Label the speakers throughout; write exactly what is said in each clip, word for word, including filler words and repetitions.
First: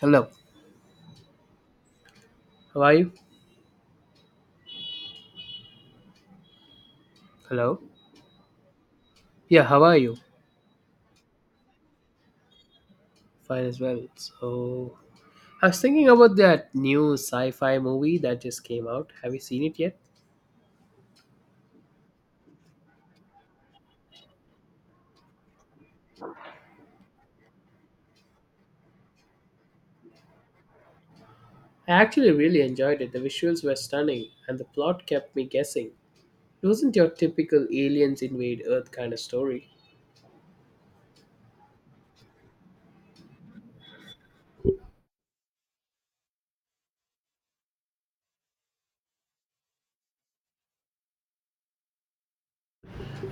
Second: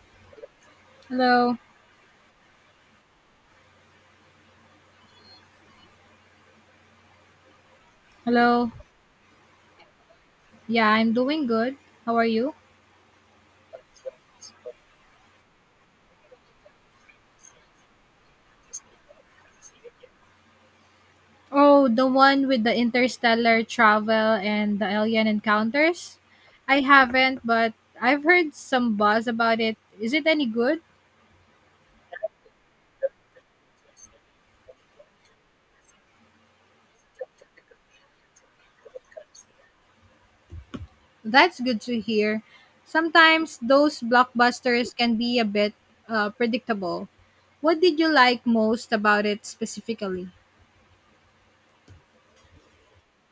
Speaker 1: Hello.
Speaker 2: Hello.
Speaker 1: How are you? Hello.
Speaker 2: Hello.
Speaker 1: Yeah, how are you?
Speaker 2: Yeah, I'm doing good. How are you?
Speaker 1: Fine as well. So, I was thinking about that new sci fi movie that just came out. Have you seen it yet?
Speaker 2: Oh, the one with the interstellar travel and the alien encounters? I haven't, but I've heard some buzz about it. Is it any good?
Speaker 1: I actually really enjoyed it. The visuals were stunning, and the plot kept me guessing. It wasn't your typical aliens invade Earth kind of story.
Speaker 2: That's good to hear. Sometimes those blockbusters can be a bit uh, predictable. What did you like most about it specifically?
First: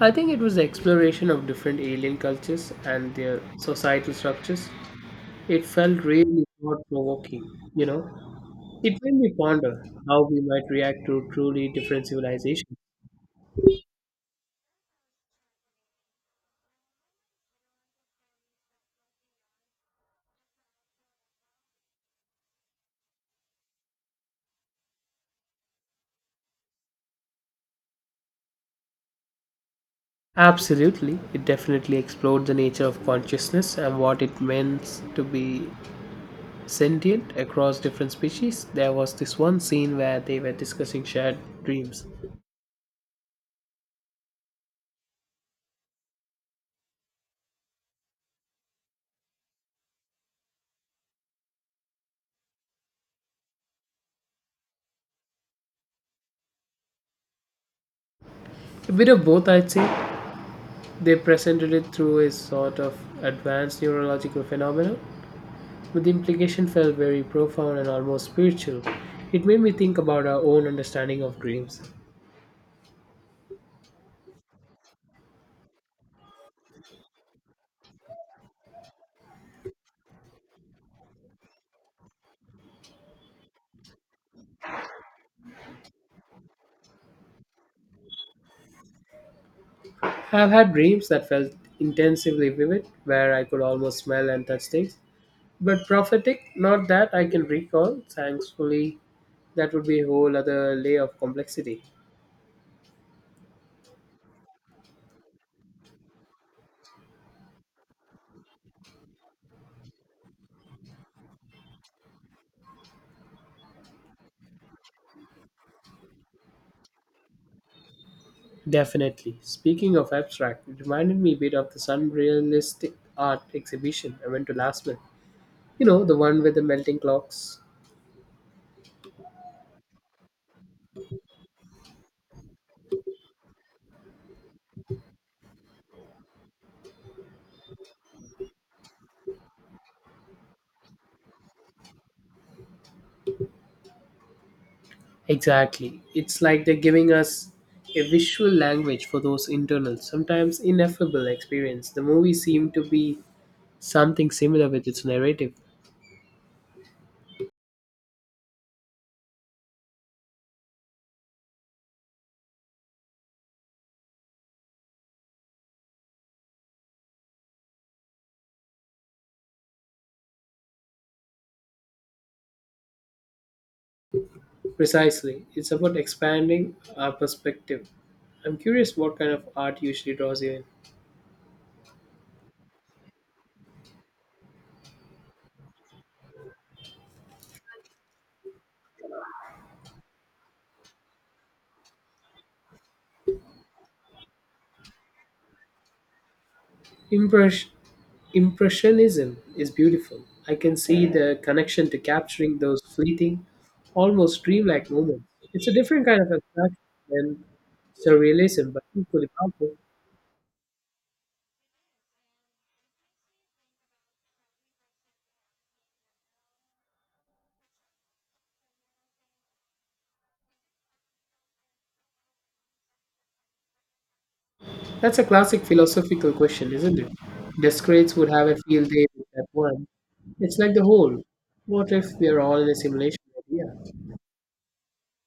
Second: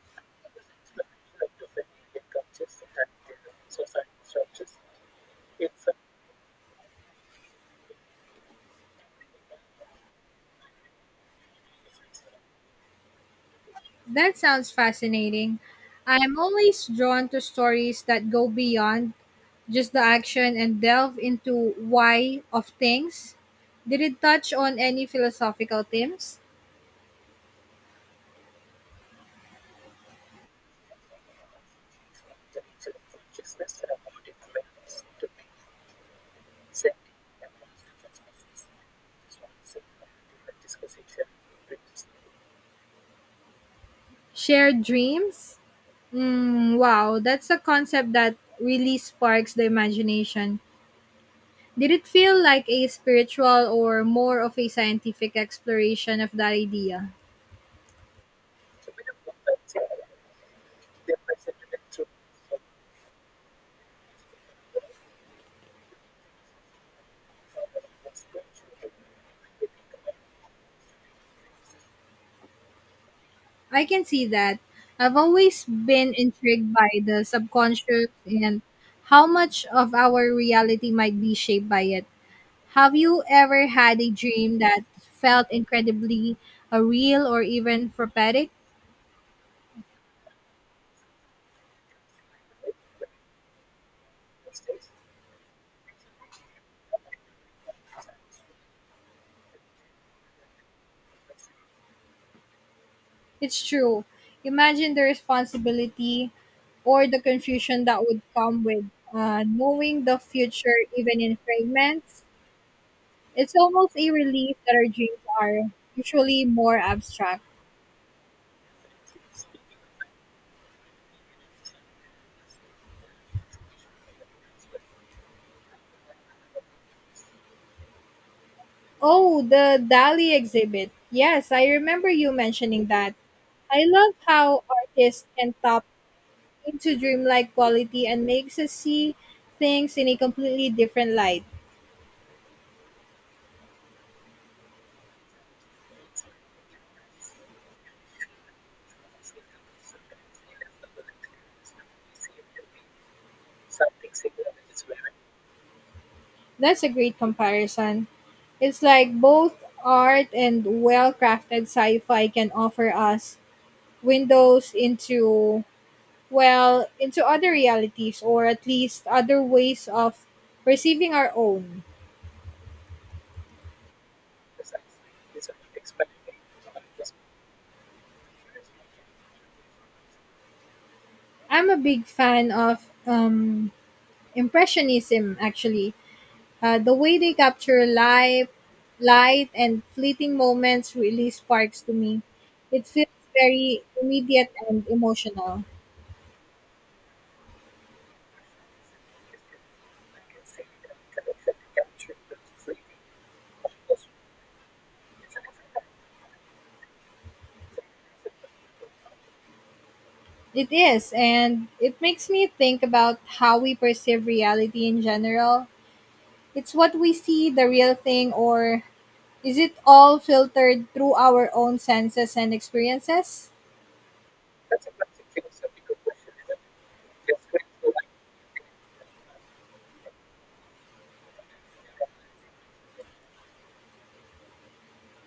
Speaker 1: I think it was the exploration of different alien cultures and their societal structures. It felt really thought provoking, you know? It made me ponder how we might react to truly different civilizations.
Speaker 2: That sounds fascinating. I'm always drawn to stories that go beyond just the action and delve into why of things. Did it touch on any philosophical themes?
Speaker 1: Absolutely, it definitely explored the nature of consciousness and what it means to be sentient across different species. There was this one scene where they were discussing shared dreams.
Speaker 2: Shared dreams? Mm, wow, that's a concept that really sparks the imagination. Did it feel like a spiritual or more of a scientific exploration of that idea?
Speaker 1: A bit of both, I'd say. They presented it through a sort of advanced neurological phenomenon, but the implication felt very profound and almost spiritual. It made me think about our own understanding of dreams.
Speaker 2: I can see that. I've always been intrigued by the subconscious and how much of our reality might be shaped by it. Have you ever had a dream that felt incredibly uh, real or even prophetic?
Speaker 1: I've had dreams that felt intensively vivid, where I could almost smell and touch things. But prophetic, not that I can recall. Thankfully, that would be a whole other layer of complexity.
Speaker 2: It's true. Imagine the responsibility or the confusion that would come with uh, knowing the future, even in fragments. It's almost a relief that our dreams are usually more abstract.
Speaker 1: Definitely. Speaking of abstract, it reminded me a bit of the surrealistic art exhibition I went to last month. You know, the one with the melting clocks.
Speaker 2: Oh, the Dali exhibit. Yes, I remember you mentioning that. I love how artists can top into dreamlike quality and makes us see things in a completely different light.
Speaker 1: Exactly. It's like they're giving us a visual language for those internal, sometimes ineffable experience. The movie seemed to be something similar with its narrative.
Speaker 2: That's a great comparison. It's like both art and well crafted sci fi can offer us windows into, well, into other realities or at least other ways of perceiving our own.
Speaker 1: Precisely, it's about expanding our perspective. I'm curious what kind of art usually draws you in.
Speaker 2: I'm a big fan of um, Impressionism, actually. Uh, the way they capture life, light, and fleeting moments really sparks to me. It feels very immediate and emotional.
Speaker 1: Impress- Impressionism is beautiful. I can see the connection to capturing those fleeting, almost dreamlike moments. It's a different kind of abstraction than surrealism, but equally powerful.
Speaker 2: It is, and it makes me think about how we perceive reality in general. It's what we see, the real thing, or is it all filtered through our own senses and experiences?
Speaker 1: That's a classic philosophical question, isn't it? Descartes would have a field day with that one. It's like the whole. What if we are all in a simulation idea?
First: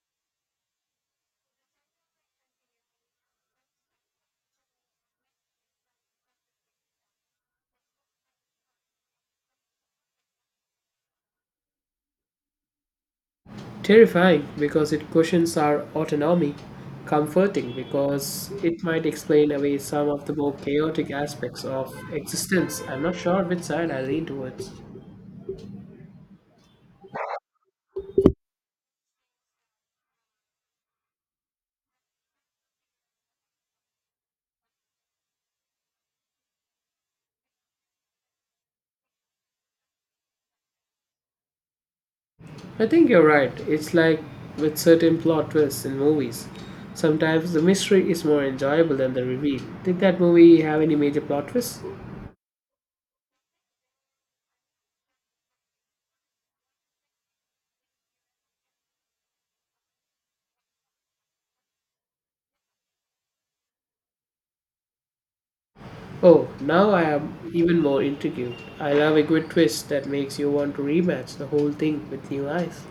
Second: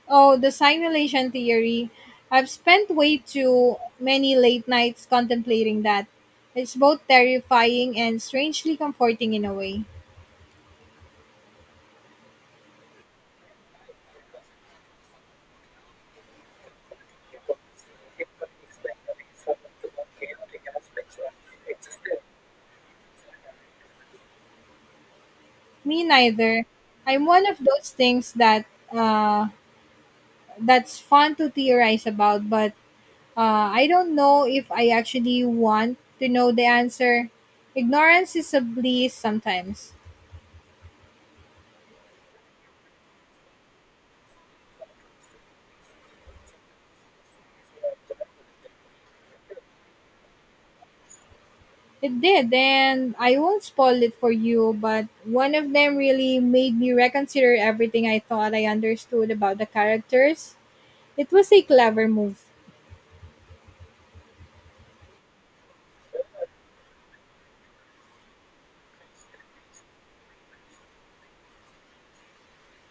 Speaker 2: Oh, the simulation theory. I've spent way too many late nights contemplating that. It's both terrifying and strangely comforting in a way.
Speaker 1: Terrifying because it questions our autonomy, comforting because it might explain away some of the more chaotic aspects of existence. I'm not sure which side I lean towards.
Speaker 2: Me neither. I'm one of those things that uh, that's fun to theorize about, but uh, I don't know if I actually want to know the answer. Ignorance is a bliss sometimes.
Speaker 1: I think you're right. It's like with certain plot twists in movies. Sometimes the mystery is more enjoyable than the reveal. Did that movie have any major plot twists?
Speaker 2: It did, and I won't spoil it for you, but one of them really made me reconsider everything I thought I understood about the characters. It was a clever move.
Speaker 1: Oh, now I am even more intrigued. I love a good twist that makes you want to rematch the whole thing with new eyes.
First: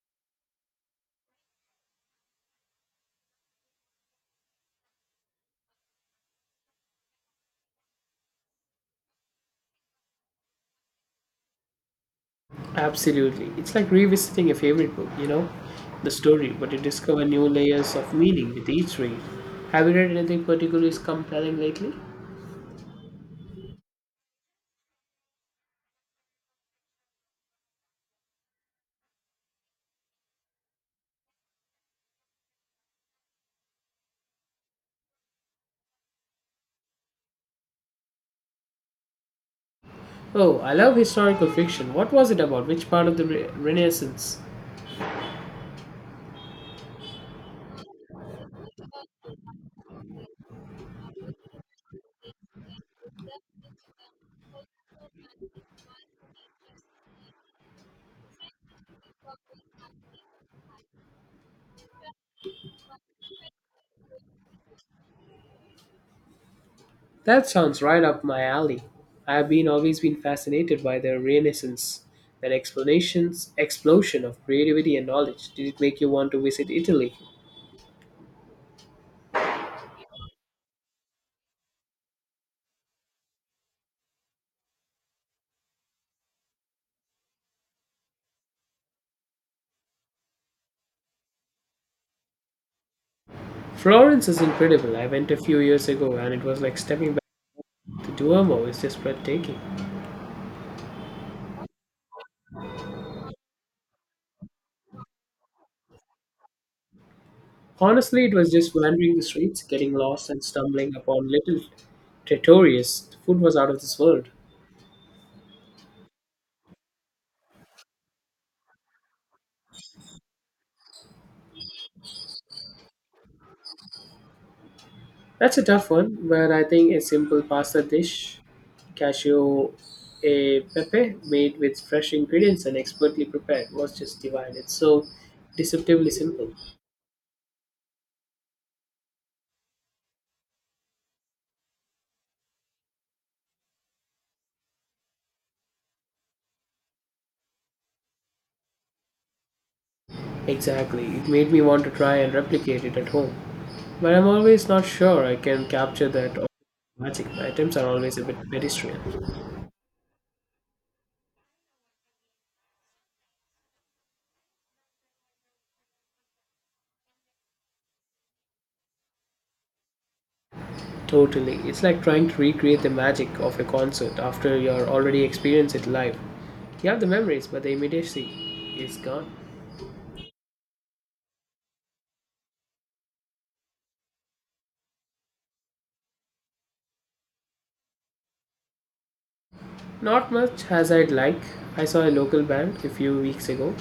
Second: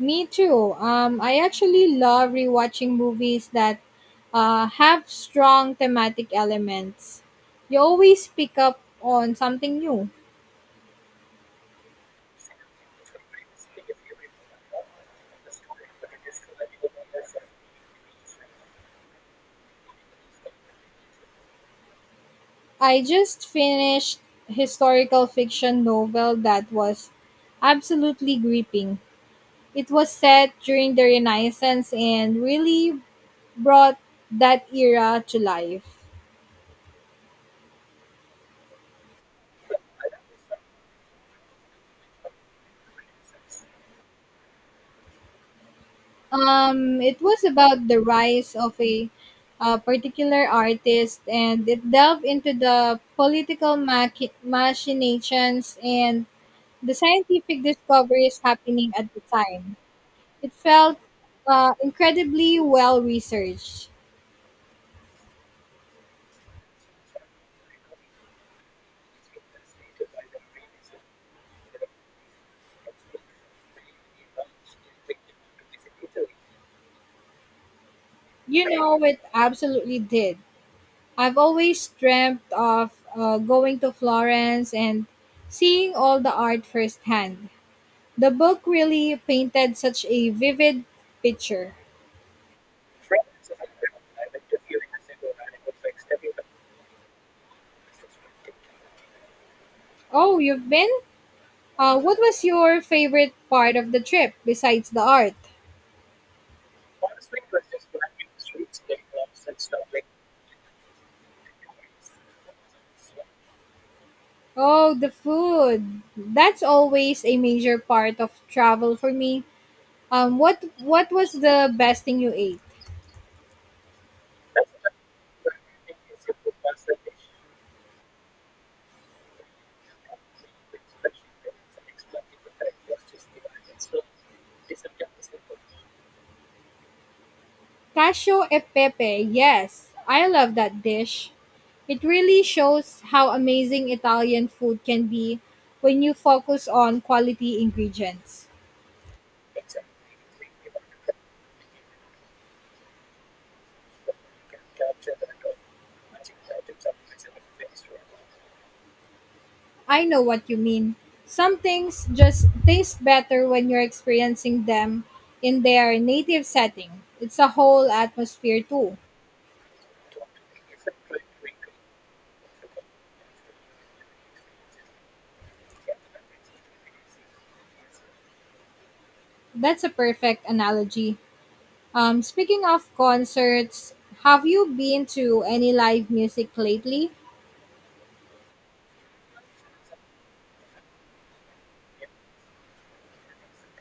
Speaker 2: Me too. Um, I actually love rewatching movies that uh, have strong thematic elements. You always pick up on something new.
Speaker 1: Absolutely. It's like revisiting a favorite book, you know, the story, but you discover new layers of meaning with each read. Have you read anything particularly compelling lately?
Speaker 2: I just finished historical fiction novel that was absolutely gripping. It was set during the Renaissance and really brought that era to life.
Speaker 1: Oh, I love historical fiction. What was it about? Which part of the re- Renaissance?
Speaker 2: Um, it was about the rise of a, uh particular artist, and it delved into the political machi- machinations and the scientific discoveries happening at the time. It felt uh, incredibly well researched.
Speaker 1: That sounds right up my alley. I have been always been fascinated by the Renaissance, that explanations explosion of creativity and knowledge. Did it make you want to visit Italy?
Speaker 2: You know, it absolutely did. I've always dreamt of uh, going to Florence and seeing all the art firsthand. The book really painted such a vivid picture.
Speaker 1: Florence is incredible. I went a few years ago and it was like stepping back. The Duomo is just breathtaking.
Speaker 2: Oh, you've been? Uh, what was your favorite part of the trip besides the art?
Speaker 1: Honestly, it was just wandering the streets, getting lost, and stumbling upon little trattorias. The food was out of this world.
Speaker 2: Oh, the food. That's always a major part of travel for me. Um, what what was the best thing you ate?
Speaker 1: That's a tough one, but I think a simple pasta dish, cashew e pepe, made with fresh ingredients and expertly prepared, was just divine. It's so deceptively simple.
Speaker 2: Casio e pepe, yes, I love that dish. It really shows how amazing Italian food can be when you focus on quality ingredients.
Speaker 1: Exactly. It made me want to try and replicate it at home. But I'm always not sure I can capture that magic. My attempts are always a bit pedestrian.
Speaker 2: I know what you mean. Some things just taste better when you're experiencing them in their native setting. It's a whole atmosphere, too.
Speaker 1: Totally. It's like trying to recreate the magic of a concert after you're already experienced it live. You have the memories, but the immediacy is gone.
Speaker 2: That's a perfect analogy. Um, speaking of concerts, have you been to any live music lately?
Speaker 1: Not much as I'd like. I saw a local band a few weeks ago,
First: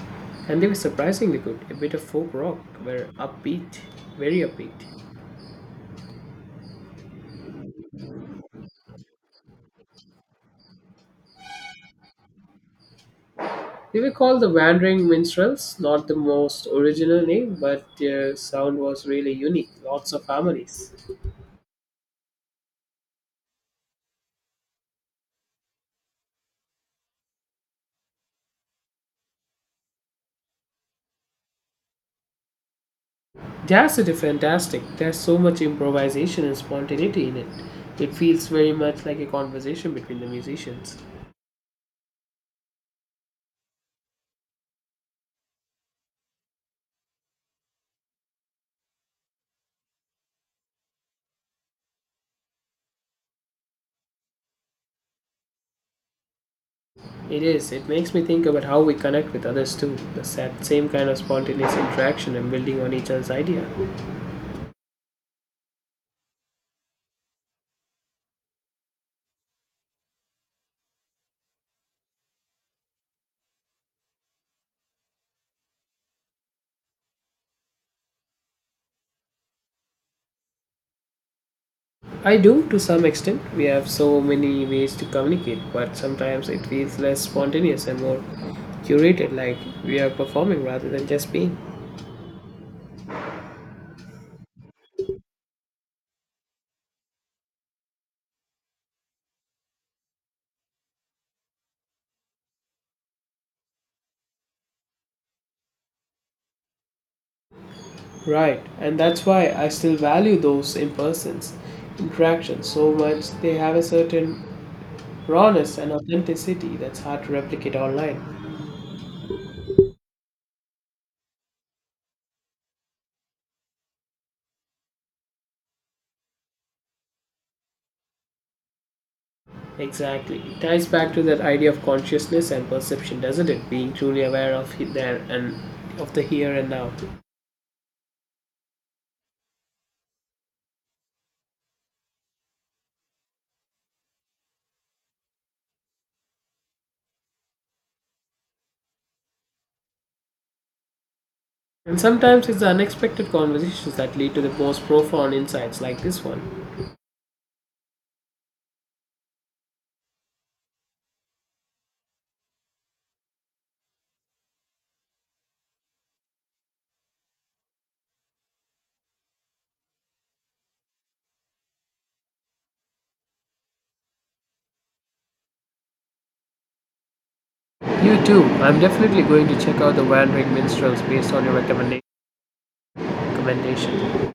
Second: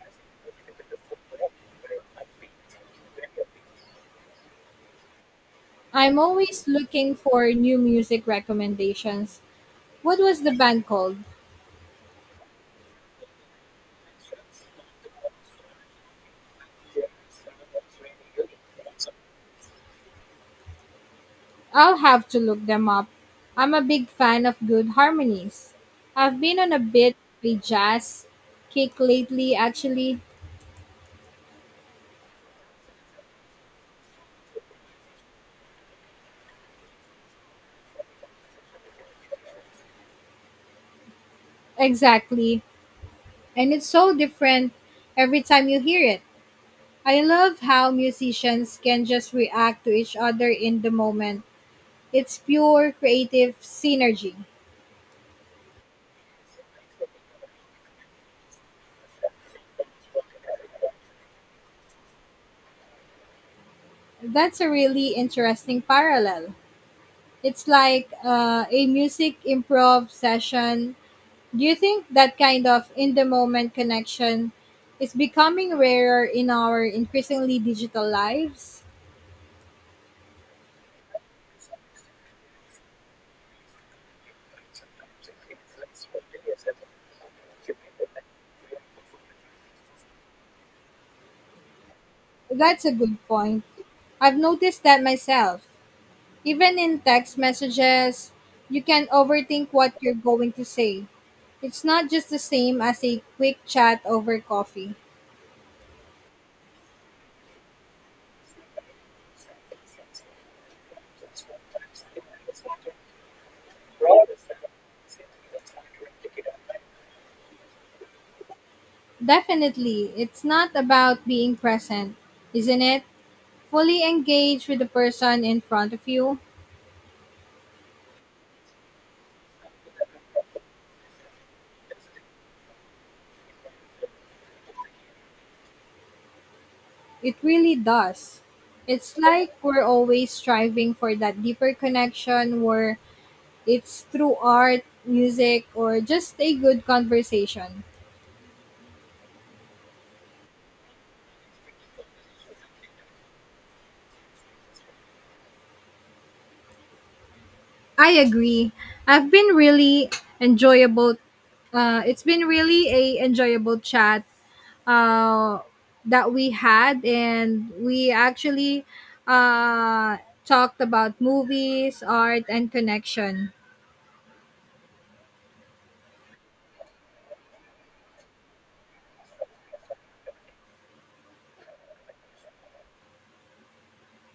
Speaker 1: and they were surprisingly good. A bit of folk rock, were upbeat, very upbeat.
Speaker 2: I'm always looking for new music recommendations. What was the band called?
Speaker 1: They were called the Wandering Minstrels. Not the most original name, but their sound was really unique. Lots of harmonies.
Speaker 2: I'll have to look them up. I'm a big fan of good harmonies. I've been on a bit of a jazz kick lately, actually.
Speaker 1: That's a fantastic. There's so much improvisation and spontaneity in it. It feels very much like a conversation between the musicians.
Speaker 2: Exactly. And it's so different every time you hear it. I love how musicians can just react to each other in the moment. It's pure creative synergy.
Speaker 1: It is. It makes me think about how we connect with others too. The sa- same kind of spontaneous interaction and building on each other's idea.
Speaker 2: That's a really interesting parallel. It's like uh, a music improv session. Do you think that kind of in the moment connection is becoming rarer in our increasingly digital lives?
Speaker 1: I do to some extent. We have so many ways to communicate, but sometimes it feels less spontaneous and more curated, like we are performing rather than just being.
Speaker 2: That's a good point. I've noticed that myself. Even in text messages, you can overthink what you're going to say. It's not just the same as a quick chat over coffee.
Speaker 1: Right, and that's why I still value those in persons interactions so much. They have a certain rawness and authenticity that's hard to replicate online.
Speaker 2: Definitely, it's not about being present, isn't it? Fully engage with the person in front of you,
Speaker 1: Exactly. It ties back to that idea of consciousness and perception, doesn't it? Being truly aware of he- there and of the here and now.
Speaker 2: it really does. It's like we're always striving for that deeper connection where it's through art, music, or just a good conversation.
Speaker 1: And sometimes it's the unexpected conversations that lead to the most profound insights like this one.
Speaker 2: I agree. I've been really enjoyable. Uh, it's been really a enjoyable chat uh, that we had, and we actually uh, talked about movies, art, and connection.
Speaker 1: You too. I'm definitely going to check out the Wandering Minstrels based on your recommenda- recommendation.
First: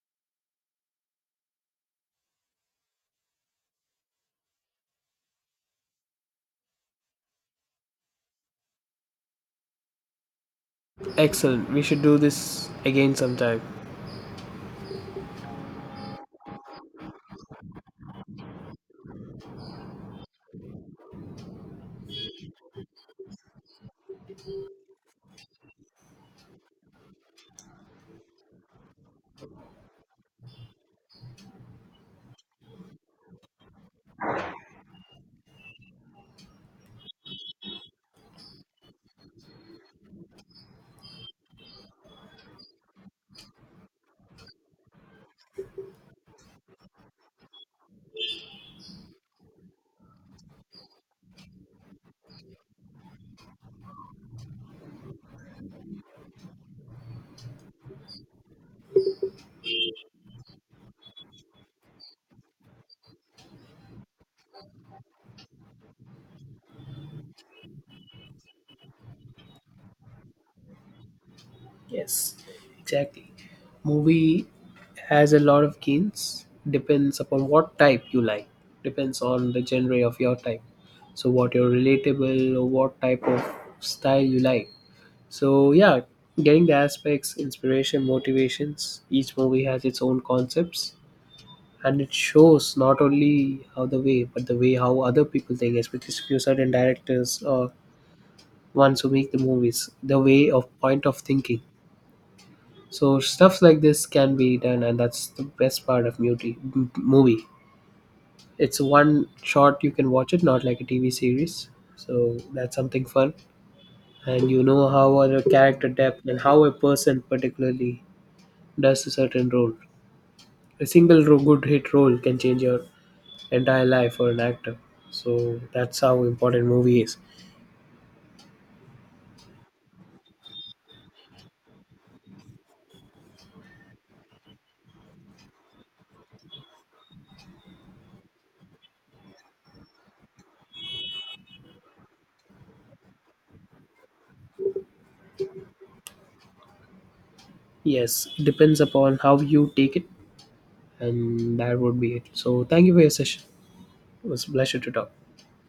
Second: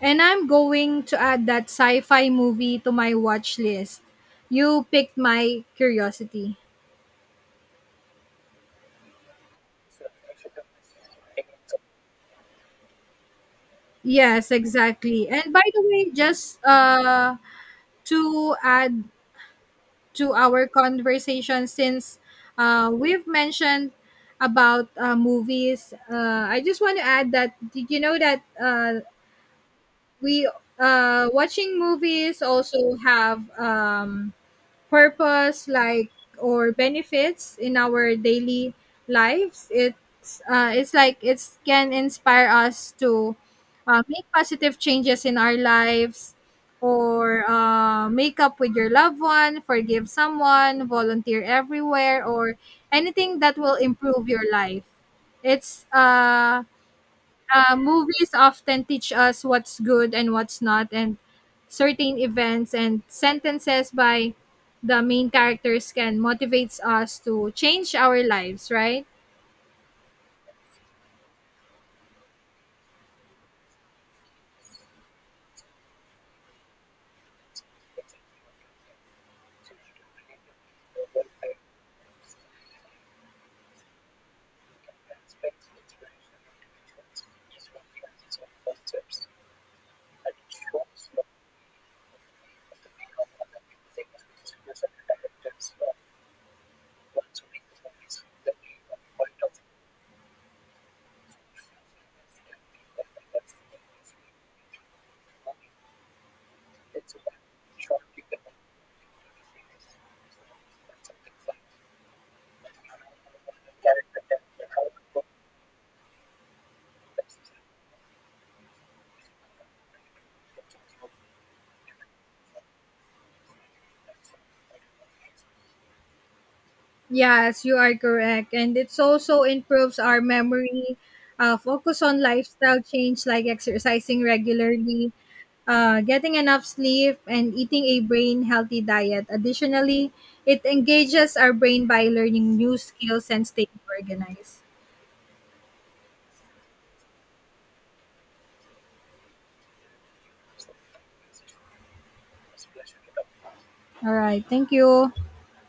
Speaker 2: And I'm going to add that sci fi movie to my watch list. You picked my curiosity.
Speaker 1: Excellent. We should do this again sometime.
Speaker 2: Yes, exactly. And by the way, just uh, to add to our conversation, since uh, we've mentioned about uh, movies, uh, I just want to add that did you know that uh, we uh, watching movies also have um, purpose like or benefits in our daily lives. It's uh, it's like it can inspire us to uh, make positive changes in our lives or uh, make up with your loved one, forgive someone, volunteer everywhere, or anything that will improve your life. It's uh uh, movies often teach us what's good and what's not, and certain events and sentences by the main characters can motivates us to change our lives, right?
Speaker 1: Yes, exactly. Movie has a lot of gains. Depends upon what type you like. Depends on the genre of your type. So what you're relatable or what type of style you like. So yeah, getting the aspects, inspiration, motivations. Each movie has its own concepts. And it shows not only how the way, but the way how other people think, especially certain directors or ones who make the movies, the way of point of thinking. So stuff like this can be done, and that's the best part of beauty m- movie. It's one shot you can watch it, not like a T V series. So that's something fun, and you know how other character depth and how a person particularly does a certain role. A single ro- good hit role can change your entire life for an actor. So that's how important movie is.
Speaker 2: Yes, you are correct. And it's also improves our memory, uh, focus on lifestyle change like exercising regularly, uh, getting enough sleep, and eating a brain healthy diet. Additionally, it engages our brain by learning new skills and staying organized.
Speaker 1: Yes, it depends upon how you take it. And that would be it. So thank you for your session.
Speaker 2: All
Speaker 1: It
Speaker 2: right.
Speaker 1: was a
Speaker 2: Thank
Speaker 1: pleasure to talk.
Speaker 2: you.